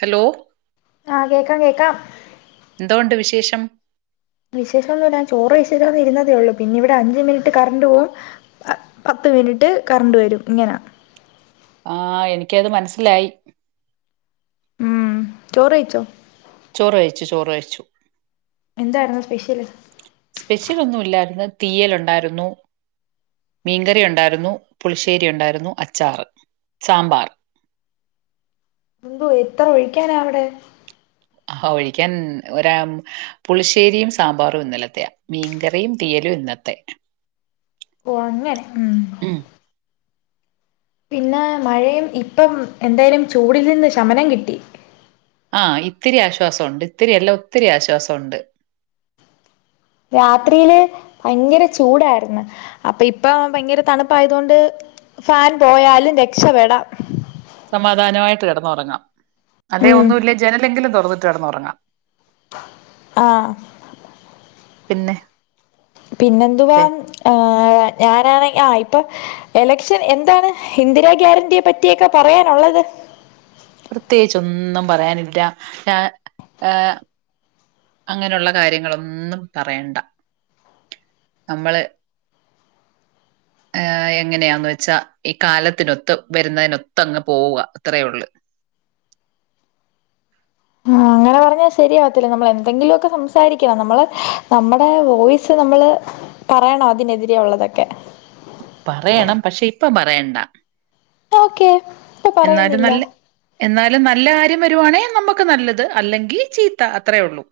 Hello ആഹ് കേക്കാം കേ എന്തുവോണ്ട് വിശേഷം? വിശേഷോന്നില്ല ചോറ് കഴിച്ചിട്ട് ഇരുന്നതേ ഉള്ളു പിന്നെ ഇവിടെ അഞ്ച് മിനിറ്റ് കറണ്ട് പോവും പത്ത് മിനിറ്റ് കറണ്ട് വരും ഇങ്ങനാ ആഹ് എനിക്കത് മനസ്സിലായി. ഉം ചോറ് കഴിച്ചോ? ചോറ് കൈച്ചു ചോറ് കൈച്ചു. എന്തായിരുന്നു സ്പെഷ്യല് സ്പെഷ്യൽ ഒന്നുല്ലായിര്ന്നു തീയലുണ്ടായിരുന്നു മീൻകറി ഉണ്ടായിരുന്നു പുളിശ്ശേരി ഉണ്ടായിരുന്നു അച്ചാറ് സാമ്പാർ എന്തോ ഇത്ര ഒഴിക്കാനാ അവിടെ ആഹോ ഒഴിക്കാൻ ഒരാ പുളിശ്ശേരിയും, സാമ്പാറും ഇന്നലത്തെയാ മീൻകറിയും തീയലും ഇന്നത്തെ ഓ അങ്ങനെ ഉം പിന്നെ മഴയും ഇപ്പം എന്തായാലും ചൂടിൽ നിന്ന് ശമനം കിട്ടി. ആഹ് ഇത്തിരി ആശ്വാസൊണ്ട് ഇത്തിരിയല്ല ഒത്തിരി ആശ്വാസൊണ്ട്. രാത്രിയില് ഭയങ്കര ചൂടായിരുന്ന് അപ്പൊ ഇപ്പ ഭയങ്കര തണുപ്പായത് കൊണ്ട് ഫാൻ പോയാലും രക്ഷപെടാം സമാധാനമായിട്ട് കെടന്നൊറങ്ങാം അതെ ഉം ഒന്നുല്ലേ ജനലെങ്കിലും തൊറ തൊറന്നിട്ട് കെടന്ന് ഒറങ്ങാം ആഹ് പിന്നെ പിന്നെന്തുവാ വേ ആഹ് ഞാനാണെങ്ക് ആ ഇപ്പൊ എലക്ഷൻ എന്താണ് ഇന്ദിരാ ഗ്യാരന്റിയെ പറ്റിയൊക്കെ പറയാനൊള്ളത് പ്രത്യേകിച്ച് ഒന്നും പറയാനില്ല ഞാൻ ഏഹ് അങ്ങനെയുള്ള കാര്യങ്ങളൊന്നും പറയണ്ട നമ്മള് ഏഹ് എങ്ങനെയാന്ന് വെച്ചാ ഈ കാലത്തിനൊത്ത് വരുന്നതിനൊത്ത് അങ്ങ് പോവുക അത്രയേ ഒള്ള്. ആഹ് അങ്ങനെ പറഞ്ഞാ ശരിയാവത്തില്ല, നമ്മൾ എന്തെങ്കിലു ഒക്കെ സംസാരിക്കണം, നമ്മള് നമ്മടെ വോയിസ് നമ്മള് പറയണം, അതിനെതിരെ ഒള്ളതൊക്കെ. പറയണം പക്ഷെ ഇപ്പ പറ വേണ്ട. ഓക്കെ ഇപ്പൊ പറയുന്നില്ല. എന്നാലും നല്ല കാര്യം വരുവാണേ നമക്ക് നല്ലത് അല്ലെങ്കി ചീത്ത അത്രേ ഒള്ളൂ.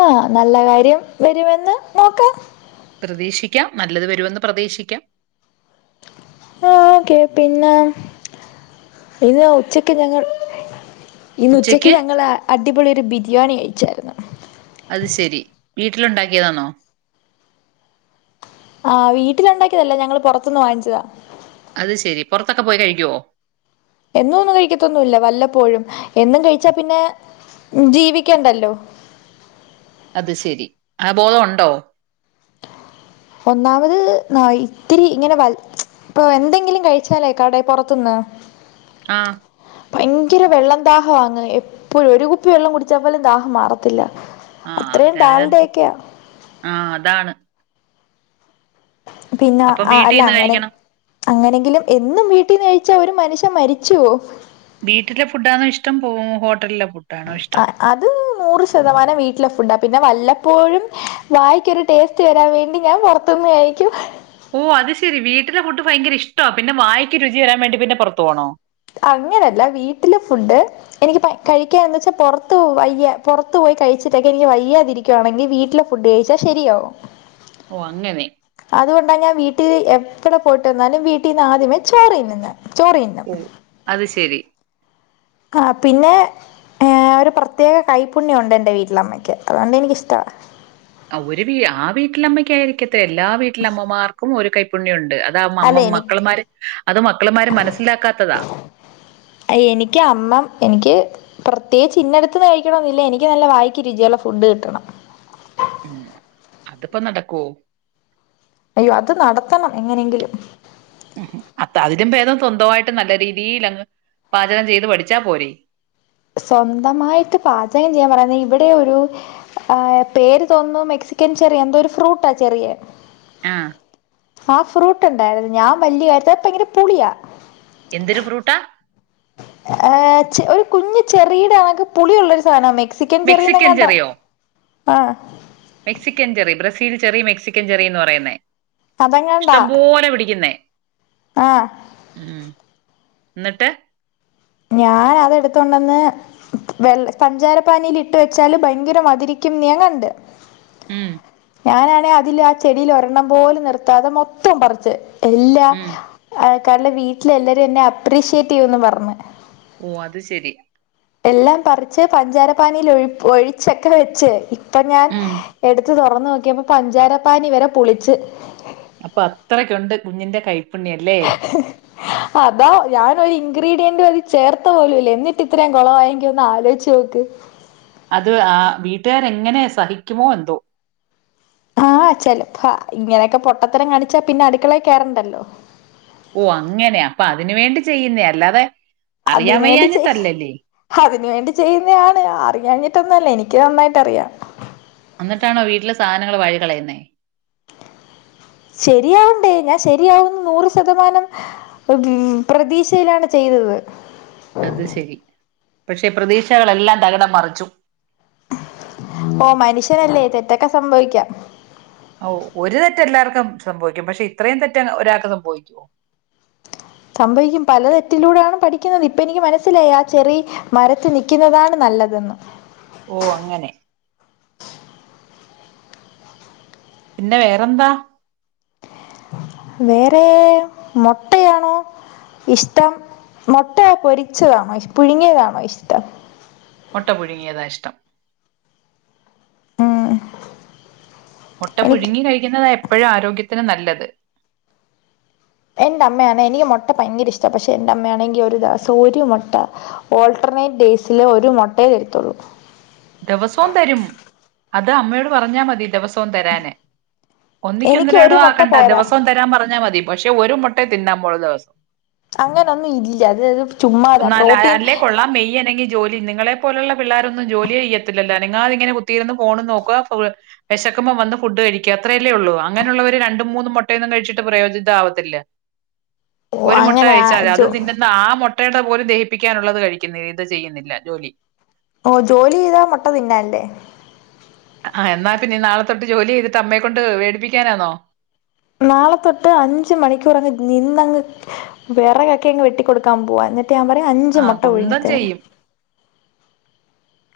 ആഹ് നല്ല കാര്യം വരു എന്ന നോക്കാം പ്രതീക്ഷിക്കാം നല്ലത് വരുമെന്ന് പ്രതീക്ഷിക്കാം. ഓക്കെ പിന്നെ ഇത് ഉച്ചക്ക് ഞങ്ങൾ ഇന്ന് ഉച്ചയ്ക്ക് ഞങ്ങള് അടിപൊളിയൊരു ബിരിയാണി വെച്ചായിരുന്നു. അത് ശെരി വീട്ടിലുണ്ടാക്കിയതാണോ? ആഹ് വീട്ടിലുണ്ടാക്കിയതല്ല ഞങ്ങള് പൊറത്ത്ന്ന് വാങ്ങിച്ചതാ. അത് ശെരി പൊറത്തൊക്കെ പോയി കഴിക്കോ? എന്നൊന്നും കഴിക്കത്തൊന്നുല്ല വല്ലപ്പോഴും എന്നും കഴിച്ചാ പിന്നെ ജീവിക്കണ്ടല്ലോ. അത് ശെരി ആ ബോധൊണ്ടോ? ഒന്നാമത് ന ഇത്തിരി ഇങ്ങനെ വ ഇപ്പൊ എന്തെങ്കിലും കഴിച്ചാലേ കട പൊറത്തുന്ന് ആ ഭയങ്കര വെള്ളം ദാഹം ആങ്ങ് എപ്പോഴും ഒരു കുപ്പി വെള്ളം കുടിച്ചാൽ പോലും ദാഹം മാറത്തില്ല ആ അത്രയും അവരതിനത് ഡാൾഡയൊക്കെയാ ആ അതാണ് പിന്നെ അപ്പൊ ആ വീട്ടിൽ അല്ല നിന്ന് അങ്ങനെ കഴിക്കണം. അങ്ങനെങ്കിലും എന്നും വീട്ടിന്ന് കഴിച്ചാൽ ഒരു മനുഷ്യൻ മരിച്ചുവോ വീട്ടിലെ ഫുഡാണോ ഇഷ്ടം പോകും ഹോട്ടലിലെ ഫുഡാണോ ഇഷ്ടം? ആ അത് നൂറ് ശതമാനം വീട്ടിലെ ഫുഡാ പി ഞാൻ വല്ലപ്പോഴും വായിക്കൊരു ടേസ്റ്റ് വരാൻ വേണ്ടി ഞാൻ പൊറത്തുന്ന് കഴിക്കും ഓ അത് ശരി വീട്ടിലെ ഫുഡ് ഭയങ്കര ഇഷ്ടവ പിന്നെ വായിക്ക് രുചി വെരാൻ വേണ്ടി പിന്നെ പുറത്തു പോണോ അങ്ങനെയല്ല വീട്ടില് ഫുഡ് എനിക്ക് കഴിക്കാന്ന് വെച്ചാൽ പുറത്ത് വയ്യ പുറത്ത് പോയി കഴിച്ചിട്ടൊക്കെ എനിക്ക് വയ്യാതിരിക്കുയാണെങ്കിൽ വീട്ടിലെ ഫുഡ് കഴിച്ചാൽ ശരിയാവും ഓ അങ്ങനെ അതുകൊണ്ടാ ഞാൻ വീട്ടിൽ എപ്പടെ പോയിട്ട്ന്നാലും വീട്ടിൽ നിന്ന് ആദ്യമേ ചോറ് തിന്നുന്നെ ചോറ് തിന്നും ഉം അത് ശെരി ആ പിന്നെ ഒരു പ്രത്യേക കൈപ്പുണ്യണ്ട് എന്റെ വീട്ടിലമ്മയ്ക്ക് അതൊണ്ട് എനിക്കിഷ്ടവാ ഒരു വീട്ടി ആ വീട്ടിലമ്മയ്ക്കായിരിക്കത എല്ലാ വീട്ടിലമ്മമാർക്കും ഒരു കൈപ്പുണ്യം ഒണ്ട് ണ്ട് അതാ അല്ല അമ്മ എനി മക്കളമാര് അത് മക്കളമാര് മനസ്സിലാക്കാത്തതാ എനിക്ക് അമ്മ എനിക്ക് പ്രത്യേകിച്ച് ഇന്നെടുത്ത് കഴിക്കണന്നില്ല എനിക്ക് നല്ല വായിക്ക രുചിയുള്ള ഫുഡ് കിട്ടണം അതിപ്പോ നടക്കുവോ അയ്യോ അത് നടത്തണം എങ്ങനെയെങ്കിലും അപ്പ അതിലും ഭേദം സ്വന്തമായിട്ട് നല്ല രീതിയിലങ്ങ് പാചകം ചെയ്ത് പഠിച്ചാ പോരെ സ്വന്തമായിട്ട് പാചകം ചെയ്യാൻ പറയു ന്ന ഇവിടെ ഒരു ആ പേര് തോന്നുന്നു മെക്സിക്കൻ ചെറിയ എന്തോ ഒരു ഫ്രൂട്ടാ ചെറിയാ ആ ആ ഫ്രൂട്ട് ഉണ്ടായിത് ഞാൻ വലിയ കാര്യത്തെ ഭയങ്കര പുളിയാ എന്തൊരു ഫ്രൂട്ടാ ഏ ഒരു കുഞ്ഞ് ചെറിയിടെണക്ക് പുളി ഉള്ള ഒരു സാധനം മെ മെക്സിക്കൻ ചെറിയന്നങ്ങാണ്ടാ ആ ബ്രസിൽ ചെറി മെക്സൻ ചെറിന്ന് പറയുന്നെ അതെങ്ങാണ്ടാ ആ ഉം. എന്നിട്ട് ഞാൻ അതെടുത്തോണ്ടന്ന് വെള്ള പഞ്ചാര പാനീൽ ഇട്ട് വെച്ചാല് ഭയങ്കര മതിരിക്കുംന്ന് ഞാൻ കണ്ട് ഉം ഞാനാണേ അതില് ആ ചെടിൽ ഒരെണ്ണം പോലും നിർത്താതെ മൊത്തം പറിച്ച് എല്ലാ ഉം ആ ഇയാളടെ വീട്ടിലെ എല്ലാരും എന്നെ അപ്രീഷ്യേറ്റ് ചെയ്യന്ന് പറഞ്ഞു ഓ അത് ശെരി എല്ലാം പറിച്ച് പഞ്ചാര പാനീയിൽ ഒ ഒഴിച്ചൊക്കെ വെച്ച് ഇപ്പൊ ഞാൻ ഉം എടുത്ത് തെറന്ന നോക്കിയപ്പോ പഞ്ചാരപ്പാനി വരെ പുളിച്ച് അപ്പൊ അത്രക്കുണ്ട് കുഞ്ഞിന്റെ കൈ അതാ ഞാനൊരി ഇൻഗ്രീഡിയൻ്റ് അതി ചേർത്ത പോലുല്ല എന്നിട്ട് ഇത്രയും കൊളവായങ്കി ഒന്ന് ആലോയ്ച്ചോക്ക് അത് ആ വീട്ടുകാര് എങ്ങനെ സഹിക്കുമോ എന്തോ ആഹ് ചെലപ്പ ഇങ്ങനെക്കെ പൊട്ടത്തരം കാണിച്ചാ പിന്നെ അടുക്കളേ കേറണ്ടല്ലോ ഓ അങ്ങനെ അപ്പൊ അതിനു വേണ്ടി ചെയ്യുന്നേ അല്ലാതെ അറിയാൻ അതിന് വേണ്ടി ചെയ വയ്യാഞ്ഞിട്ടല്ലല്ലേ അതിന് വേണ്ടി ചെയ്യുന്നെ ആണ് അറിയാ ഞ്ഞിട്ടൊന്നല്ല എനിക്ക് എനിക്ക് നന്നായിട്ട്റിയാം എന്നിട്ടാണോ വീട്ടിലെ സാധനങ്ങള് വഴികളയുന്നേ ശരിയാവണ്ടേ ഞാൻ ശരിയാവുന്നു നൂറ ശതമാനം ഉം പ്രതീക്ഷയിലാണ് ചെയ്തത്. അത് ശെരി പക്ഷേ പ്രതീക്ഷകളെല്ലാം തകിടം മറിച്ചു. ഓ മനുഷ്യനല്ലേ തെറ്റൊക്കെ സംഭവിക്കാം. ഓ ഒരു തെറ്റ് എല്ലാവർക്കും സംഭവിക്കും പക്ഷെ ഇത്രയും തെറ്റ് ഒരാൾക്ക് സംഭവിക്കുകോ സംഭവിക്കും പല തെറ്റിലൂടാണ് പഠിക്കുന്നത് ഇപ്പ എനിക്ക് മനസ്സിലായി ആ ചെറിമരത്ത് നിക്കുന്നതാണ് നല്ലതെന്ന് ഓ അങ്ങനെ പിന്നെ വേറെന്താ വേറെ മൊട്ടയാണോ ഇഷ്ട്ടം മൊട്ട പൊരിച്ചതാണോ ഇഷ് പുഴുങ്ങിയതാണോ ഇഷ്ട്ടം മൊട്ട പുഴുങ്ങിയത ഇഷ്ട്ടം ആ മൊട്ട പുഴുങ്ങി കഴിക്കുന്നുന്നത എപ്പോഴും ആരോഗ്യത്തിന് നല്ലത് എന്റെ അമ്മയാന്നെ എനിക്ക് മൊട്ട ഭയങ്കര ഇഷ്ട പക്ഷെ എന്റെ അമ്മയാണെങ്കിൽ ഒരു ദെവസം ഒരു മൊട്ട ഓൾട്ടർനെറ്റ് ഡേയ്സില് ഒരു മൊട്ടയെ തരത്തുള്ളൂ ദേവസോം തരും അത് അമ്മയോട് പറഞ്ഞാ മതി ദിവസോം തരാന് ഒന്നിക്കെ എനിക്ക് ഒരു ഒന്നരടോം മുട്ട ആകണ്ട പോരാ ദിവസോം തരാൻ പറഞ്ഞ മതി പക്ഷെ ഒരു മൊട്ടയെ തിന്നാൻ പോലു ദി അങ്ങനൊന്നും ഇല്ല അത് അത് ചുമ്മാതാ എന്നാല പ്രോട്ടീൻ അല്ലേ കൊള്ളാം മെയ്യനങ്ങി ജോലി നിങ്ങളെ പോലുള്ള പിള്ളേരൊന്നും ജോലി ചെയ്തില്ലല്ലോ അനങ്ങാതിങ്ങനെ കുത്തിയിരുന്ന് ഫോണും നോക്കുവ വെശകുമ്പോ വന്ന് ഫുഡ് കഴിക്കുക അത്രയല്ലാ യുള്ളു അങ്ങനെയുള്ളവര് രണ്ട് മൂന്ന് മൊട്ടയോനും കഴിച്ചിട്ട് പ്രയോജിതമാവത്തില്ല ഓ ഒരു മൊട്ട അങ്ങനെ ആ കഴിച്ചാമതി അത് ജോ തിന്നുന്ന ആ മോട്ടേടെ പോലും- ദഹിപ്പിക്കാനുള്ളത് കഴിക്കുന്നേ ഇത് ചെയ്യുന്നില്ല ജോലി ഓ ജോലി ചെയ്യ്താ മൊട്ട തിന്നാം അല്ലെ ആ എന്നാ പിന്നെ നാളെ തൊട്ട് ജോലി ചെയ്തിട്ട് അമ്മയെക്കൊണ്ട് വേടിപ്പിക്കാനാന്നോ നാളെ തൊട്ട് അഞ്ച് മണിക്കൂർ അങ്ങ് നിന്നങ്ങ് വെറക് യൊക്കെ അങ്ങ് വെട്ടിക്കൊടുക്കാൻ പോവാ എന്നിട്ട് ഞാൻ പറയും അഞ്ച് ആ മൊട്ട പുഴുങ്ങി കുന്തം തരാൻ ചെയ്യും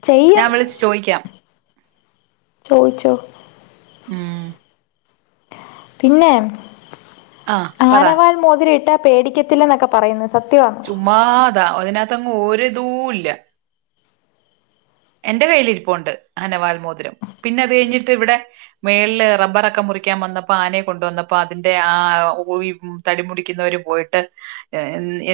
ചെയ്യും ഞാൻ വിളിച്ച് ചോദിക്കാം ചോയിച്ചോ ഉം പിന്നെ ആ പറ ആനവാൽ മോതിരം ഇട്ട പേടിക്കത്തില്ലനൊക്കെ പറയുന്നു സത്യമാണോ ചുമ്മാതാ അതിനാ തങ്ങ് ഒരിതുല്ലാ എന്റെ കൈയിലിരിപ്പുണ്ട് ആനവാൽ മോതിരം പിന്നെ അത് കഴിഞ്ഞിട്ട് ഇവിടെ മേളില് റബറോക്കെ മുറിക്കാൻ വന്നപ്പോ ആനയെ കൊണ്ട് വന്നപ്പോ അതിന്റെ ആ [unintelligible] തടി മുടിക്കുന്നവര് പോയിട്ട്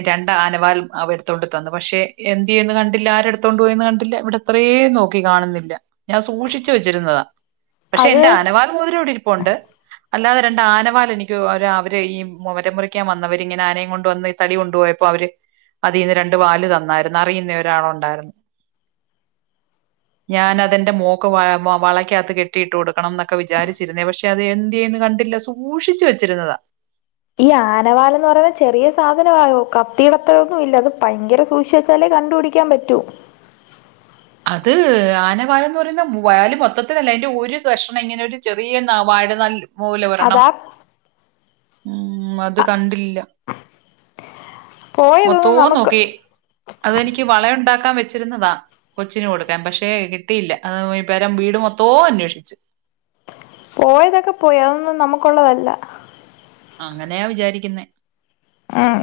രണ്ട് ആനവാൽ അവ എടുത്തോണ്ട് തന്നു പക്ഷെ എന്തിയെന് കണ്ടില്ല ആരെടുത്തോണ്ട് പോയിന്ന് കണ്ടില്ല ഇവിടെ അത്രേയും നോക്കി കാണുന്നില്ല ഞാൻ സൂഷിച്ചു വച്ചിരുന്നതാ പക്ഷെ എന്റെ അത് ആനവാൽ മോതിരം ഇവിടെ ഇരിപ്പുണ്ട് അല്ലാതെ രണ്ട് ആനവാൽ എനിക്ക് ഒരാ അവര് ഈ മരം മുറിക്കാൻ വന്നവര് ഇങ്ങനെ ആനയും കൊണ്ട് വന്ന് ഈ തടി കൊണ്ടുപോയപ്പോ അവര് അതിന്ന് രണ്ടു വാല് തന്നായിരുന്നു അറിയുന്ന ഒരാളുണ്ടായിരുന്നു ഞാൻ അതന്റെ മോക്ക് വ വളക്കത്ത് കെട്ടിയിട്ട് കൊടുക്കണം എന്നൊക്കെ വിചാരിച്ചിരുന്നേ പക്ഷെ അത് എന്ത്യേന്നു കണ്ടില്ല സൂക്ഷിച്ചു വെച്ചിരുന്നതാ ഈ ആനവാലെന്ന് പറയുമ്പോ ചെറിയ സാധനം ആയോ കത്തിടത്രയൊന്നും ഇല്ല അത് ഭയങ്കര സൂക്ഷിച്ച് വച്ചാലേ കണ്ടുപിടിക്കാൻ പറ്റൂ അത് ആന വല്ലെന്നുപറയുന്ന വയല് മൊത്തത്തിലല്ല അതിന്റെ ഒരു കഷ്ണം ഇങ്ങനെ ഒരു ചെറിയ ന്നാ വാഴ നാല് മൂലവരണം അതാ ഉം അത് അ കണ്ടില്ല പോയതൊന്നും മൊത്തവും നമുക്ക് നോക്കി അതെനിക്ക് വള ഉണ്ടാക്കാൻ വെച്ചിരുന്നതാ കൊച്ചിന് കൊടുക്കാൻ പക്ഷേ കിട്ടിയില്ല ആ ഈ പേരം വീട് മൊത്തോ അന്വേഷിച്ചു പോയതൊക്കെ പോയി അതൊന്നും നമുക്കുള്ളതല്ല അങ്ങനെയാ വിചാരിക്കുന്നേ ഉം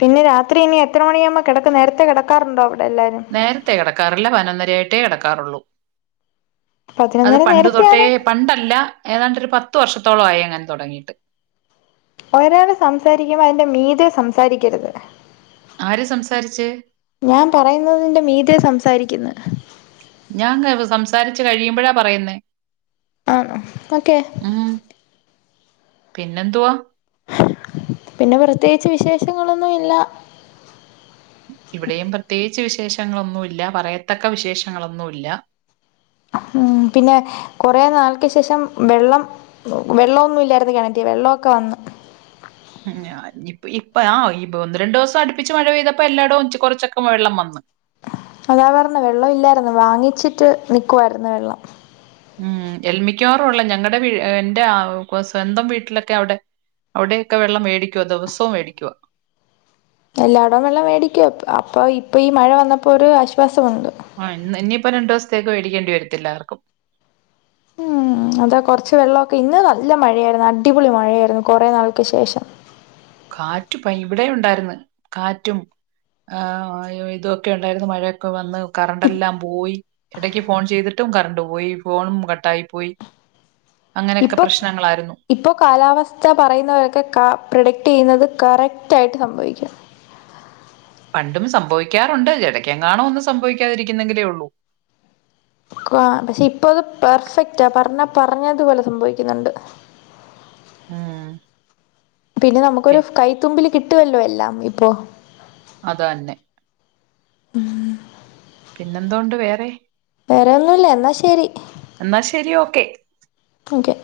പിന്നെ രാത്രി ഇനി എത്ര മണിയാമ്പോ കെടക്കും നേരത്തെ കെടാക്കാറുണ്ടോ അവ നേരത്തെ കിടക്കാറില്ല പതിനൊന്നരയാ ട്ടേ കിടക്കാറുള്ളു അത് പതിനൊന്നര പണ്ട് തൊട്ടേ നേരത്തെയാണ് പണ്ടല്ല ഏതാണ്ടൊരു പത്ത് വർഷത്തോളായി അങ്ങനെ തൊടങ്ങിയിട്ട് ഒരാള് സംസാരിക്കുമ്പോ അതിന്റെ മീതെ സംസാരിക്കരുത് ആര് സംസാരിച്ച് ഞാൻ പറയുന്നതിന്റെ മീതെ സംസാരിക്കുന്ന് ഞാൻ [unintelligible] സംസാരിച്ച് കഴിയുമ്പോഴാ പറയുന്നേ ആണോ ഓക്കെ ഉം പിന്നെന്തുവാ പിന്നെ പ്രത്യേകിച്ച് വിശേഷങ്ങളൊന്നും ഇല്ല ഇവിടെയും പ്രത്യേ ച്ച് വിശേഷങ്ങളൊന്നും ഇല്ല പറയത്തക്ക വിശേഷങ്ങളൊന്നും ഇല്ല ഉം പിന്നെ കുറേ നാൾക്ക്ശേഷം വെള്ളം വെള്ളമൊന്നുല്ല്യാർന്ന് കിണറ്റിൽ വെള്ളമൊക്കെ വന്ന് ഉം [unintelligible] ഇപ്പഴാ ഇപ്പൊ ഒന്നുരണ്ട് ദിവസം അടുപ്പിച്ച് മഴപെയ്തപ്പോ എല്ലാടോം ച്ച് കൊർചൊക്കെ വെള്ളം വന്ന് അതാ പറഞ്ഞ് വെള്ളം ഇല്ലായർന്ന് വാങ്ങിച്ചിട്ട് നിക്കുവായിരുന്നു വെള്ളം ഉം എൽമിക്കാവാറും ഉള്ള ഞങ്ങളടെ വീ എന്റെ ആ സ്വന്തം വീട്ടിലൊക്കെ അവിടെ അവിടൊയൊക്കെ വെള്ളം മേടിക്കുവ ദിവസവും മേടിക്കുവ എല്ലാടവും വെള്ളം മേടിക്കുവ അപ്പൊ ഇപ്പൊ ഈ മഴ വന്നപ്പോ ഒരു ആശ്വാ ആഹ് ഇന്ന് എനി പ്പൊ രണ്ടു ദിവസത്തേക്ക് വേടിക്കേണ്ടി വരത്തില്ല ആർക്കും ഉം അതാ കൊറച്ച് വെള്ളമൊക്കെ ഇന്ന് നല്ല മഴയായിരുന്നു അടിപൊളി മഴയായിരുന്നു കുറേ നാൾക്ക് ശേഷം കാറ്റ് പ്പ ഇവിടെ ഉണ്ടായർന്ന് കാറ്റും ആ ഇതൊക്കെ ഉണ്ടായിരുന്നു മഴയൊക്കെ വന്ന് ഇപ്- കറൻ്റല്ലാം പോയി ഇടക്ക് ഫോൺ ചെയ്തിട്ടും കറൻ്റ് പോയി ഫോണും കട്ടായി പോയി അങ്ങനെയൊക്കെ ഇപ്പൊ പ്രശ്നങ്ങളായിരുന്നു ഇപ്പൊ കാലാവസ്ഥ പറയുന്നവരൊക്കെ കാ പ്രഡക്ട്യ്യുന്നത് കറക്റ്റായിട്ട് സംഭവിക്കാം. പണ്ടും സംഭവിക്കാറുണ്ട് എടക്കങ്ങാണോ ഒന്നു സംഭവിക്കാതിരിക്കുന്നെങ്കിലേ ഉള്ളൂ. ക്വാ പക്ഷെ ഇപ്പൊ അത് പെർഫെക്റ്റാ പറഞ്ഞ പറഞ്ഞതുപോലെ സംഭവിക്കുന്നുണ്ട്. ഉം പിന്നെ നമുക്കൊരു പി- കൈത്തുമ്പിൽ കിട്ടുവല്ലോ എല്ലാം ഇപ്പോ അതന്നെ ഉം ന്നെന്തൊണ്ട് വേറെ വേറെ ഒന്നുല്ല എന്നാ ശെരി ക്കെ ഒകെ